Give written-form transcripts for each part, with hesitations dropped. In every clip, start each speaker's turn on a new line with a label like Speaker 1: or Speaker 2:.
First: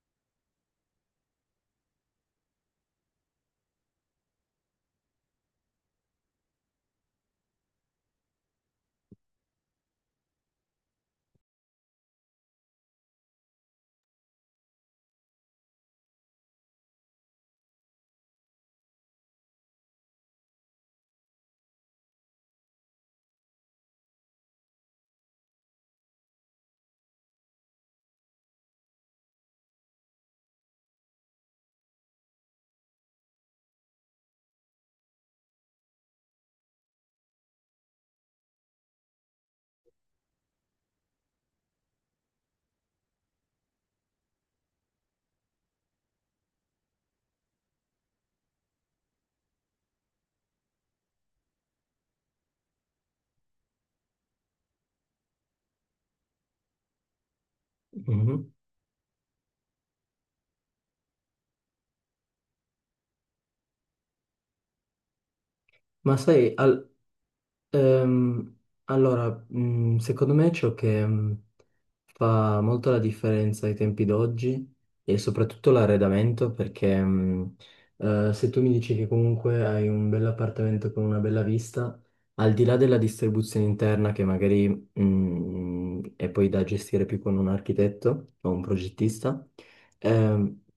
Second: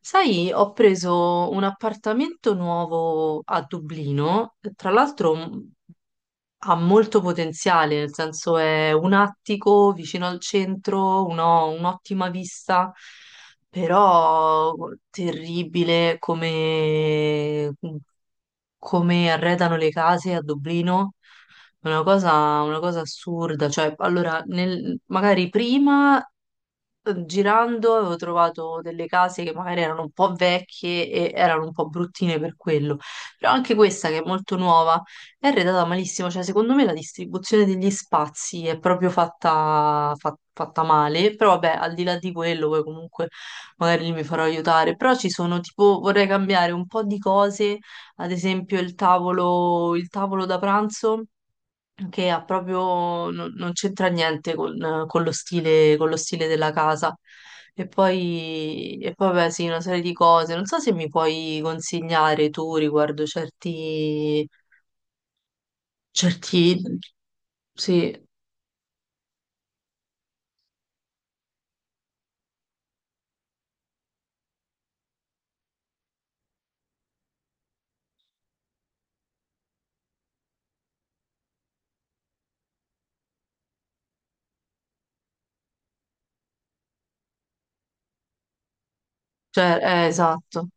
Speaker 1: Sai, ho preso un appartamento nuovo a Dublino, tra l'altro ha molto potenziale, nel senso è un attico vicino al centro, un'ottima vista, però terribile come arredano le case a Dublino. Una cosa assurda, cioè allora magari prima girando avevo trovato delle case che magari erano un po' vecchie e erano un po' bruttine per quello, però anche questa che è molto nuova è arredata malissimo, cioè secondo me la distribuzione degli spazi è proprio fatta male, però vabbè al di là di quello poi comunque magari lì mi farò aiutare, però ci sono tipo vorrei cambiare un po' di cose, ad esempio il tavolo da pranzo che ha proprio, non c'entra niente con lo stile della casa. E
Speaker 2: Mhm.
Speaker 1: poi, e poi, vabbè, sì, una serie di cose. Non so se mi puoi consigliare tu riguardo certi,
Speaker 2: Ma sai,
Speaker 1: certi,
Speaker 2: al-
Speaker 1: sì,
Speaker 2: ehm, allora, secondo me ciò che fa molto la differenza ai tempi d'oggi è soprattutto l'arredamento, perché se tu mi dici che comunque hai un bell'appartamento con una bella vista, al di là della distribuzione interna che magari è poi da gestire più con un architetto o un progettista.
Speaker 1: cioè,
Speaker 2: ehm,
Speaker 1: esatto.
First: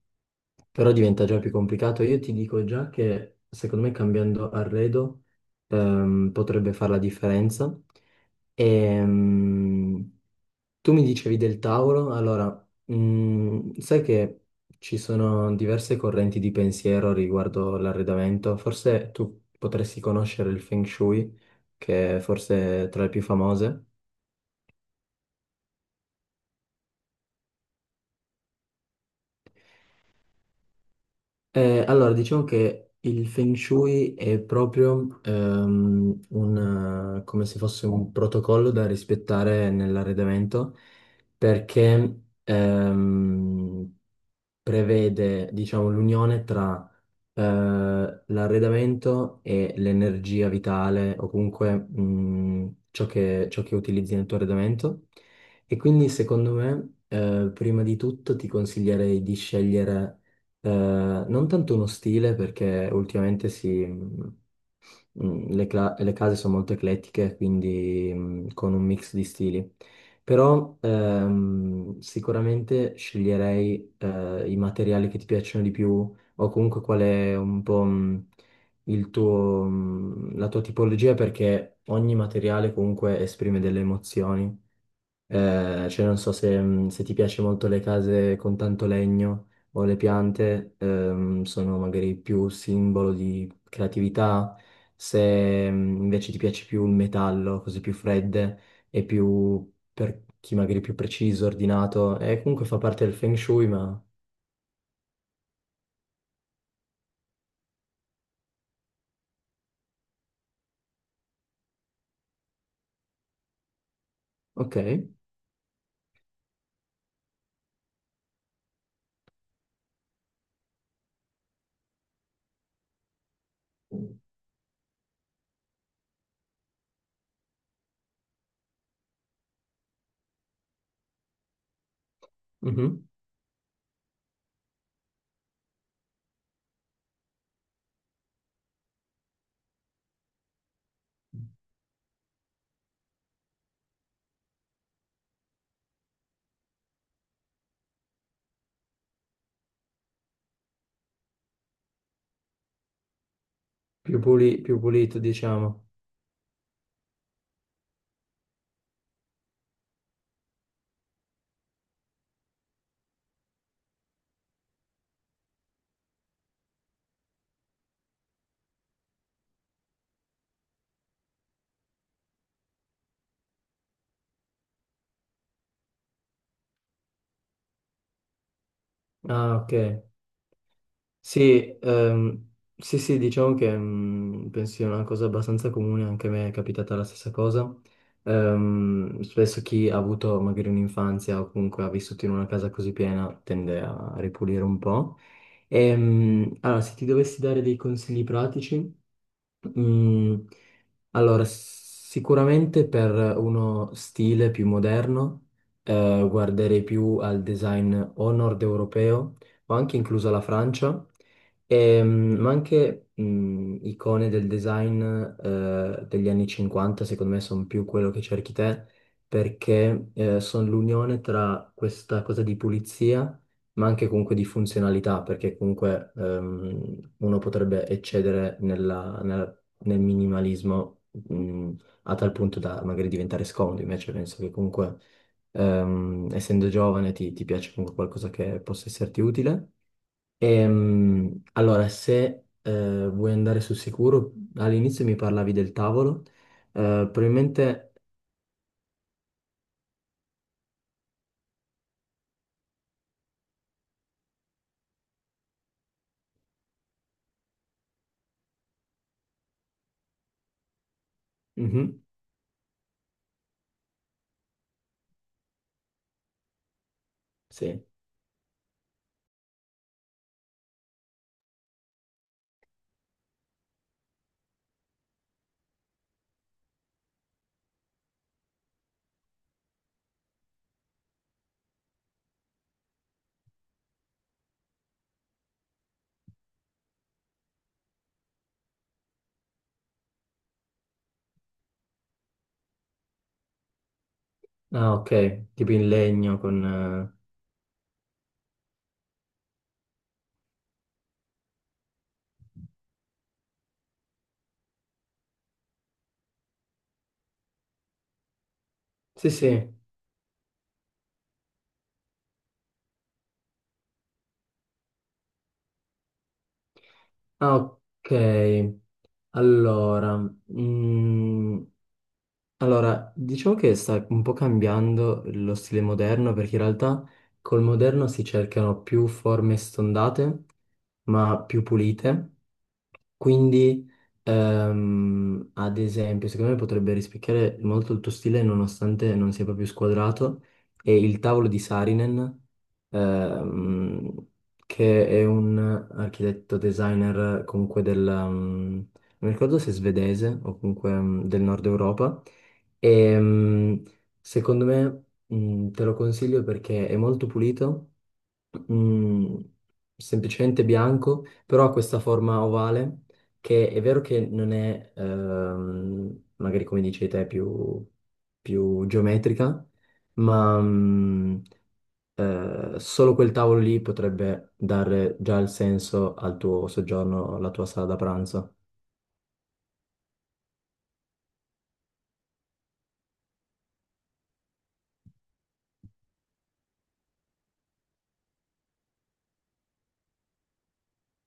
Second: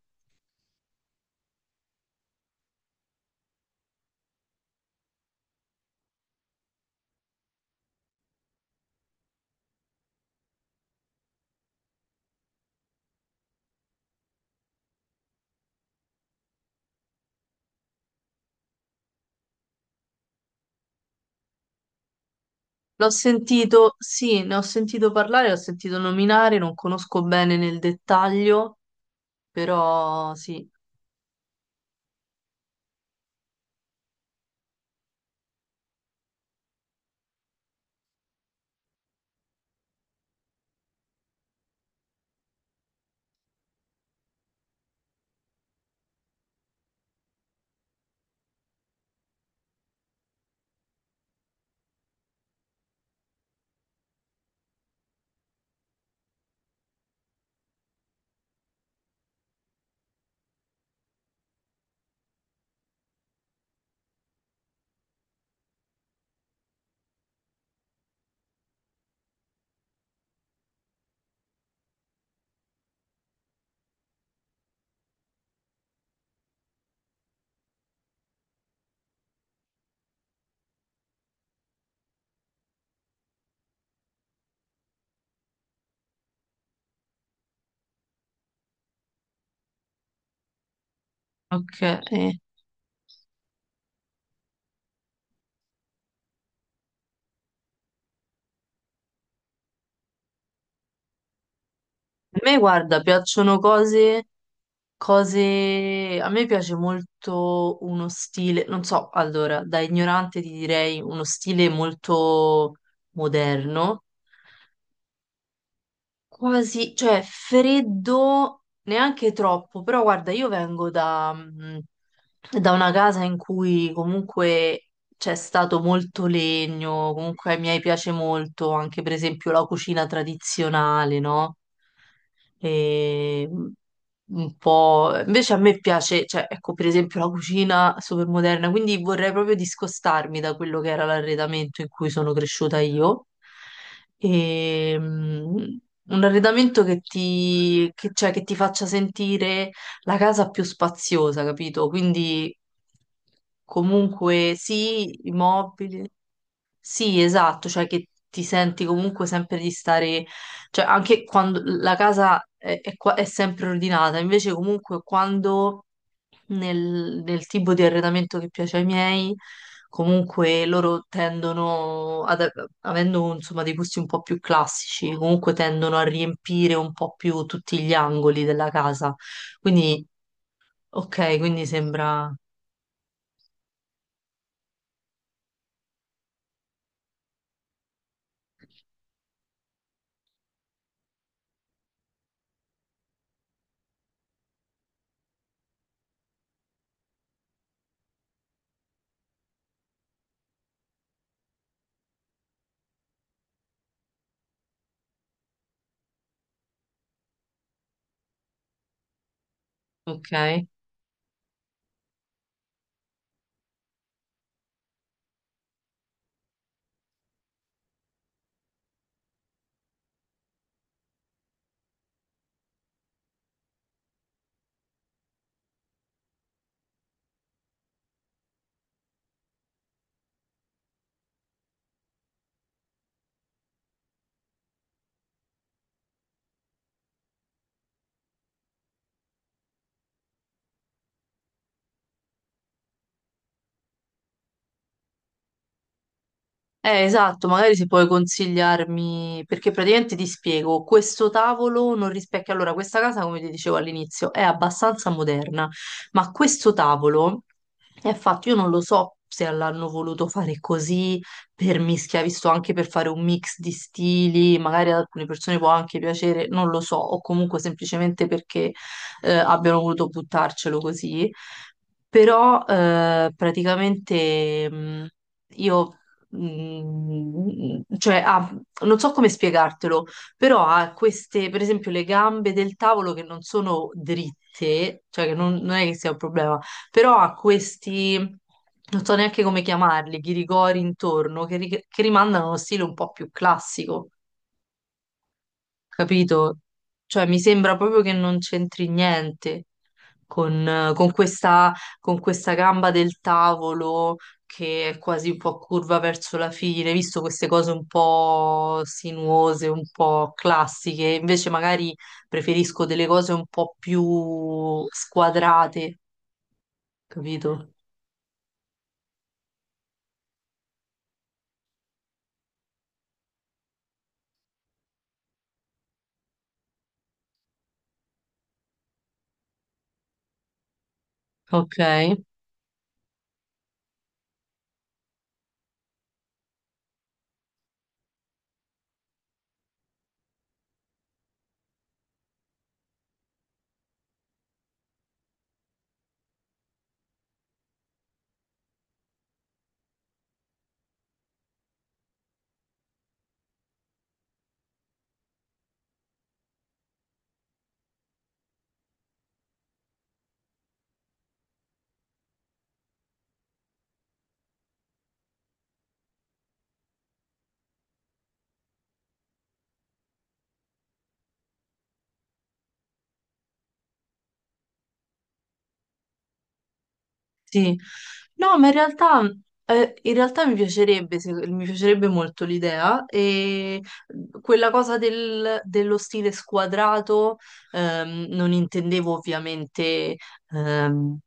Speaker 2: Però diventa già più complicato. Io ti dico già che secondo me cambiando arredo potrebbe fare la differenza. Ehm, Tu mi dicevi del Tauro. Allora, sai che ci sono diverse correnti di pensiero riguardo l'arredamento. Forse tu potresti conoscere il Feng Shui, che è forse tra le
Speaker 1: L'ho
Speaker 2: più famose.
Speaker 1: sentito, sì, ne ho sentito parlare, l'ho sentito nominare, non conosco bene nel dettaglio, però sì.
Speaker 2: Allora, diciamo che il Feng Shui è proprio come se fosse un protocollo da rispettare nell'arredamento, perché prevede, diciamo, l'unione tra l'arredamento e l'energia vitale, o comunque ciò che utilizzi nel tuo arredamento. E quindi secondo me, prima di tutto ti consiglierei di scegliere, eh, non tanto uno stile perché ultimamente si... mhmm, Mm, Le, cla- le case sono molto eclettiche, quindi con un mix di stili. Però sicuramente sceglierei i materiali che ti piacciono di più, o comunque qual è un po' la tua tipologia, perché ogni materiale comunque esprime delle emozioni. Cioè non so se se ti piace molto le case con tanto legno, o le piante, sono
Speaker 1: Ok.
Speaker 2: magari
Speaker 1: Eh.
Speaker 2: più simbolo di creatività. Se invece ti piace più il metallo, cose più fredde e più per chi magari è più preciso, ordinato,
Speaker 1: A
Speaker 2: e
Speaker 1: me,
Speaker 2: comunque fa
Speaker 1: guarda,
Speaker 2: parte del feng
Speaker 1: piacciono
Speaker 2: shui, ma
Speaker 1: cose. A me piace molto uno stile, non so, allora, da ignorante ti direi uno stile molto moderno.
Speaker 2: ok,
Speaker 1: Quasi, cioè freddo neanche troppo, però guarda, io vengo da una casa in cui comunque c'è stato molto legno, comunque ai miei piace molto anche per esempio la cucina tradizionale, no?
Speaker 2: mhm.
Speaker 1: E mh, Invece a me piace, cioè ecco per esempio la cucina super moderna, quindi vorrei proprio discostarmi da quello che era l'arredamento in cui sono cresciuta io. E, un arredamento cioè, che ti faccia sentire la casa più spaziosa, capito? Quindi comunque
Speaker 2: Più pulito
Speaker 1: sì, i
Speaker 2: diciamo.
Speaker 1: mobili. Sì, esatto, cioè che ti senti comunque sempre di stare, cioè anche quando la casa è sempre ordinata, invece comunque quando nel tipo di arredamento che piace ai miei, comunque loro avendo insomma dei gusti un po' più classici, comunque tendono a riempire un po' più tutti gli angoli della casa.
Speaker 2: Ah, ok.
Speaker 1: Quindi, ok, quindi
Speaker 2: Sì,
Speaker 1: sembra,
Speaker 2: sì, sì, diciamo che penso sia una cosa abbastanza comune, anche a me è capitata la stessa cosa. Spesso chi ha avuto magari un'infanzia o comunque ha vissuto in una casa così piena tende a ripulire un po'. Allora, se ti dovessi dare dei consigli pratici, mm, allora, sicuramente per uno stile più moderno, guarderei più al design o nord europeo, o anche inclusa la
Speaker 1: ok.
Speaker 2: Francia. Ma anche icone del design degli anni 50, secondo me, sono più quello che cerchi te, perché sono l'unione tra questa cosa di pulizia, ma anche comunque di funzionalità, perché comunque uno potrebbe eccedere nel minimalismo a tal punto da magari diventare scomodo. Invece penso che comunque, essendo giovane, ti piace comunque qualcosa che possa esserti utile. Allora, se vuoi andare sul sicuro, all'inizio mi parlavi del tavolo,
Speaker 1: Esatto, magari se
Speaker 2: probabilmente...
Speaker 1: puoi consigliarmi, perché praticamente ti spiego, questo tavolo non rispecchia, allora questa casa, come ti dicevo all'inizio, è abbastanza moderna, ma questo tavolo è fatto, io non lo so se l'hanno voluto fare così per
Speaker 2: Mhm,
Speaker 1: mischia, visto anche per fare un mix di stili, magari ad alcune persone può anche piacere, non lo so, o comunque
Speaker 2: sì.
Speaker 1: semplicemente perché abbiano voluto buttarcelo così, però praticamente, io, cioè ha, non so come spiegartelo, però ha queste, per esempio, le gambe del tavolo che non sono dritte, cioè che non è che sia un problema, però ha questi, non so neanche come chiamarli, ghirigori intorno che rimandano a uno stile un po' più classico,
Speaker 2: Ah, ok, tipo in legno
Speaker 1: capito?
Speaker 2: con...
Speaker 1: Cioè, mi sembra proprio che non c'entri niente con, eh, con questa, con questa gamba del tavolo che è quasi un po' curva verso la fine, visto queste cose un po'
Speaker 2: sì,
Speaker 1: sinuose,
Speaker 2: sì.
Speaker 1: un po' classiche. Invece magari preferisco delle cose un po' più squadrate,
Speaker 2: Ah,
Speaker 1: capito?
Speaker 2: ok. Allora, mm, allora, diciamo che sta un po' cambiando lo stile moderno, perché in realtà col moderno si cercano più forme stondate, ma più
Speaker 1: Ok.
Speaker 2: pulite. Quindi, ad esempio, secondo me potrebbe rispecchiare molto il tuo stile, nonostante non sia proprio squadrato, è il tavolo di Saarinen, ehm, che è un architetto designer comunque del non mi ricordo se svedese o comunque del nord Europa, e, ehm, secondo me, te lo consiglio perché è molto pulito, mm, semplicemente bianco, però ha questa forma ovale che è vero che non è magari come dici te, più geometrica, ma solo quel tavolo lì potrebbe dare già il senso al tuo soggiorno, alla tua
Speaker 1: Sì,
Speaker 2: sala da pranzo.
Speaker 1: no, ma in realtà mi piacerebbe, se- mi piacerebbe molto l'idea e quella cosa dello stile squadrato. Non intendevo ovviamente, ehm,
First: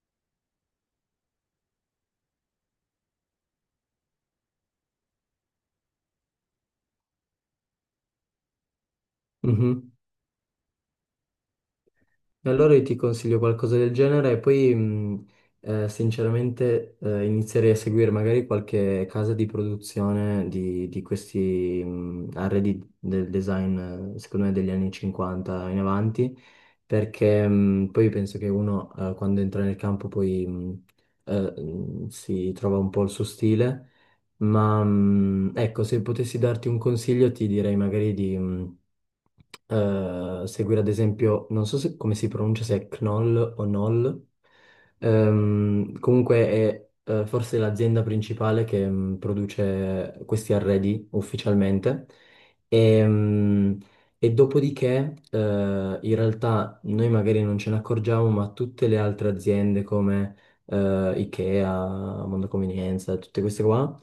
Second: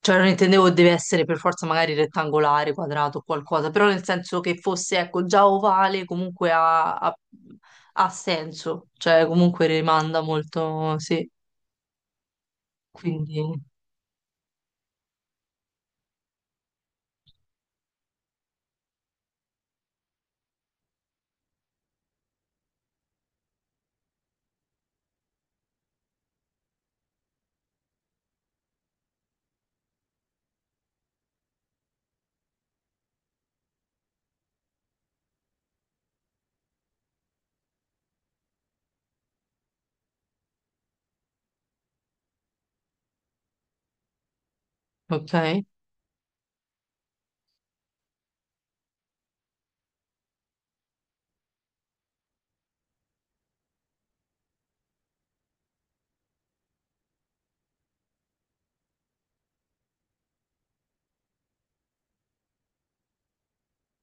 Speaker 1: cioè non intendevo deve essere per forza magari rettangolare, quadrato o qualcosa, però nel senso che fosse, ecco, già ovale comunque ha senso, cioè comunque
Speaker 2: Mhm.
Speaker 1: rimanda molto, sì,
Speaker 2: E allora io ti consiglio
Speaker 1: quindi,
Speaker 2: qualcosa del genere e poi sinceramente inizierei a seguire magari qualche casa di produzione di questi arredi del design, secondo me, degli anni 50 in avanti, perché poi penso che uno, quando entra nel campo poi, si trova un po' il suo stile. Ma ecco, se potessi darti un consiglio, ti direi magari di seguire ad esempio, non so se- come si pronuncia, se è Knoll o Knoll.
Speaker 1: ok.
Speaker 2: Comunque è forse l'azienda principale che produce questi arredi ufficialmente. E, mm, e dopodiché, in realtà noi magari non ce ne accorgiamo, ma tutte le altre aziende come IKEA, Mondo Convenienza, tutte queste qua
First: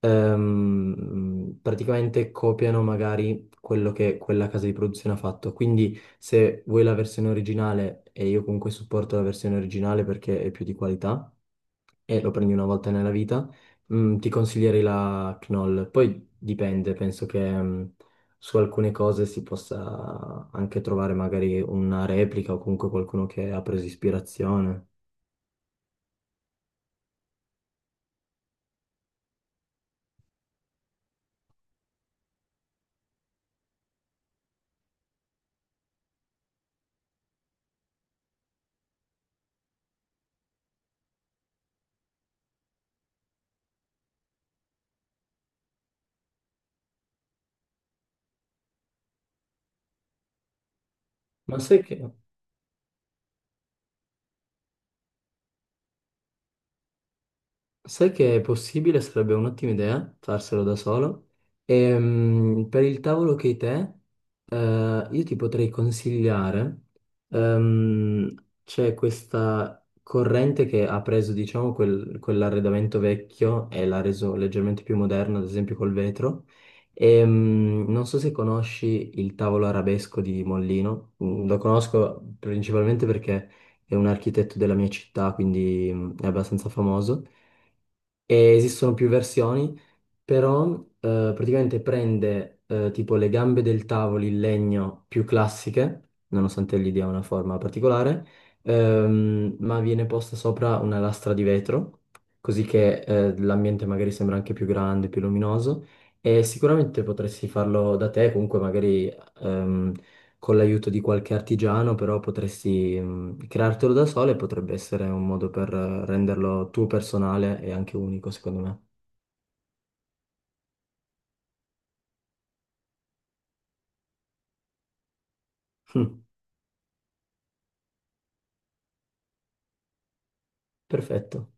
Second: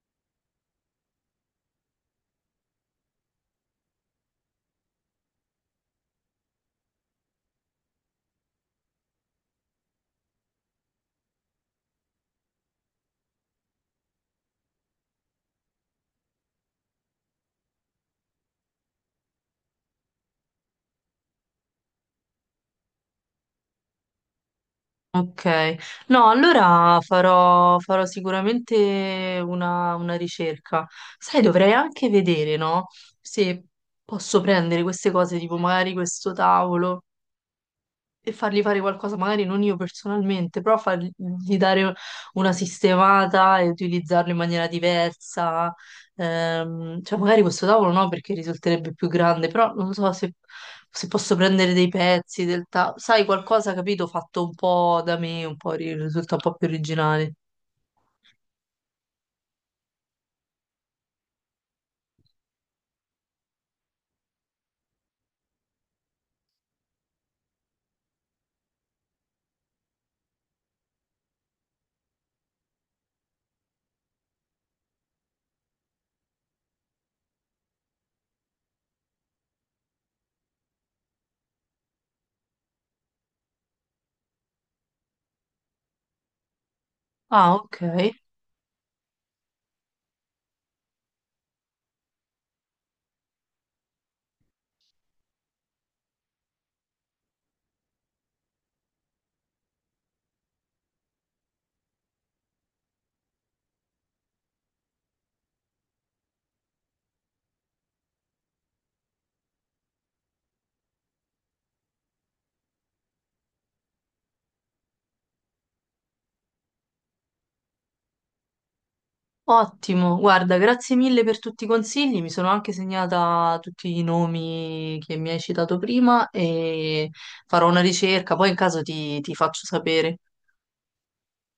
Speaker 2: praticamente copiano magari quello che quella casa di produzione ha fatto. Quindi se vuoi la versione originale, e io comunque supporto la versione originale perché è più di qualità, e lo prendi una volta nella vita, ti consiglierei la Knoll. Poi dipende, penso che su alcune cose si possa anche trovare magari una replica o comunque qualcuno che ha preso ispirazione.
Speaker 1: Ok, no, allora farò sicuramente una ricerca. Sai, dovrei anche vedere, no? Se posso prendere queste cose, tipo magari questo tavolo e fargli fare qualcosa, magari non io personalmente, però fargli dare una sistemata e utilizzarlo in maniera diversa. Cioè, magari questo tavolo no, perché risulterebbe più grande, però non so se posso
Speaker 2: Ma
Speaker 1: prendere
Speaker 2: sai
Speaker 1: dei
Speaker 2: che...
Speaker 1: pezzi del tavolo. Sai, qualcosa, capito, fatto un po' da me, un po' risulta un po' più originale.
Speaker 2: Sai che è possibile, sarebbe un'ottima idea farselo da solo. E, per il tavolo che hai te, io ti potrei consigliare, ehm, c'è questa corrente che ha preso, diciamo, quell'arredamento vecchio e l'ha reso leggermente più moderno, ad esempio col vetro. Non so se conosci il tavolo arabesco di Mollino. Lo conosco principalmente perché è un architetto della mia città, quindi è abbastanza famoso
Speaker 1: Ah, ok.
Speaker 2: e esistono più versioni, però praticamente prende, tipo le gambe del tavolo in legno più classiche, nonostante gli dia una forma particolare, ma viene posta sopra una lastra di vetro, così che l'ambiente magari sembra anche più grande, più luminoso, e sicuramente potresti farlo da te, comunque magari ehm, con l'aiuto di qualche artigiano, però potresti creartelo da solo, e potrebbe essere un modo per renderlo tuo personale e anche unico, secondo
Speaker 1: Ottimo, guarda, grazie mille per tutti i consigli, mi sono anche segnata tutti i nomi che mi hai citato
Speaker 2: me.
Speaker 1: prima e farò una ricerca, poi in caso ti faccio sapere.
Speaker 2: Perfetto.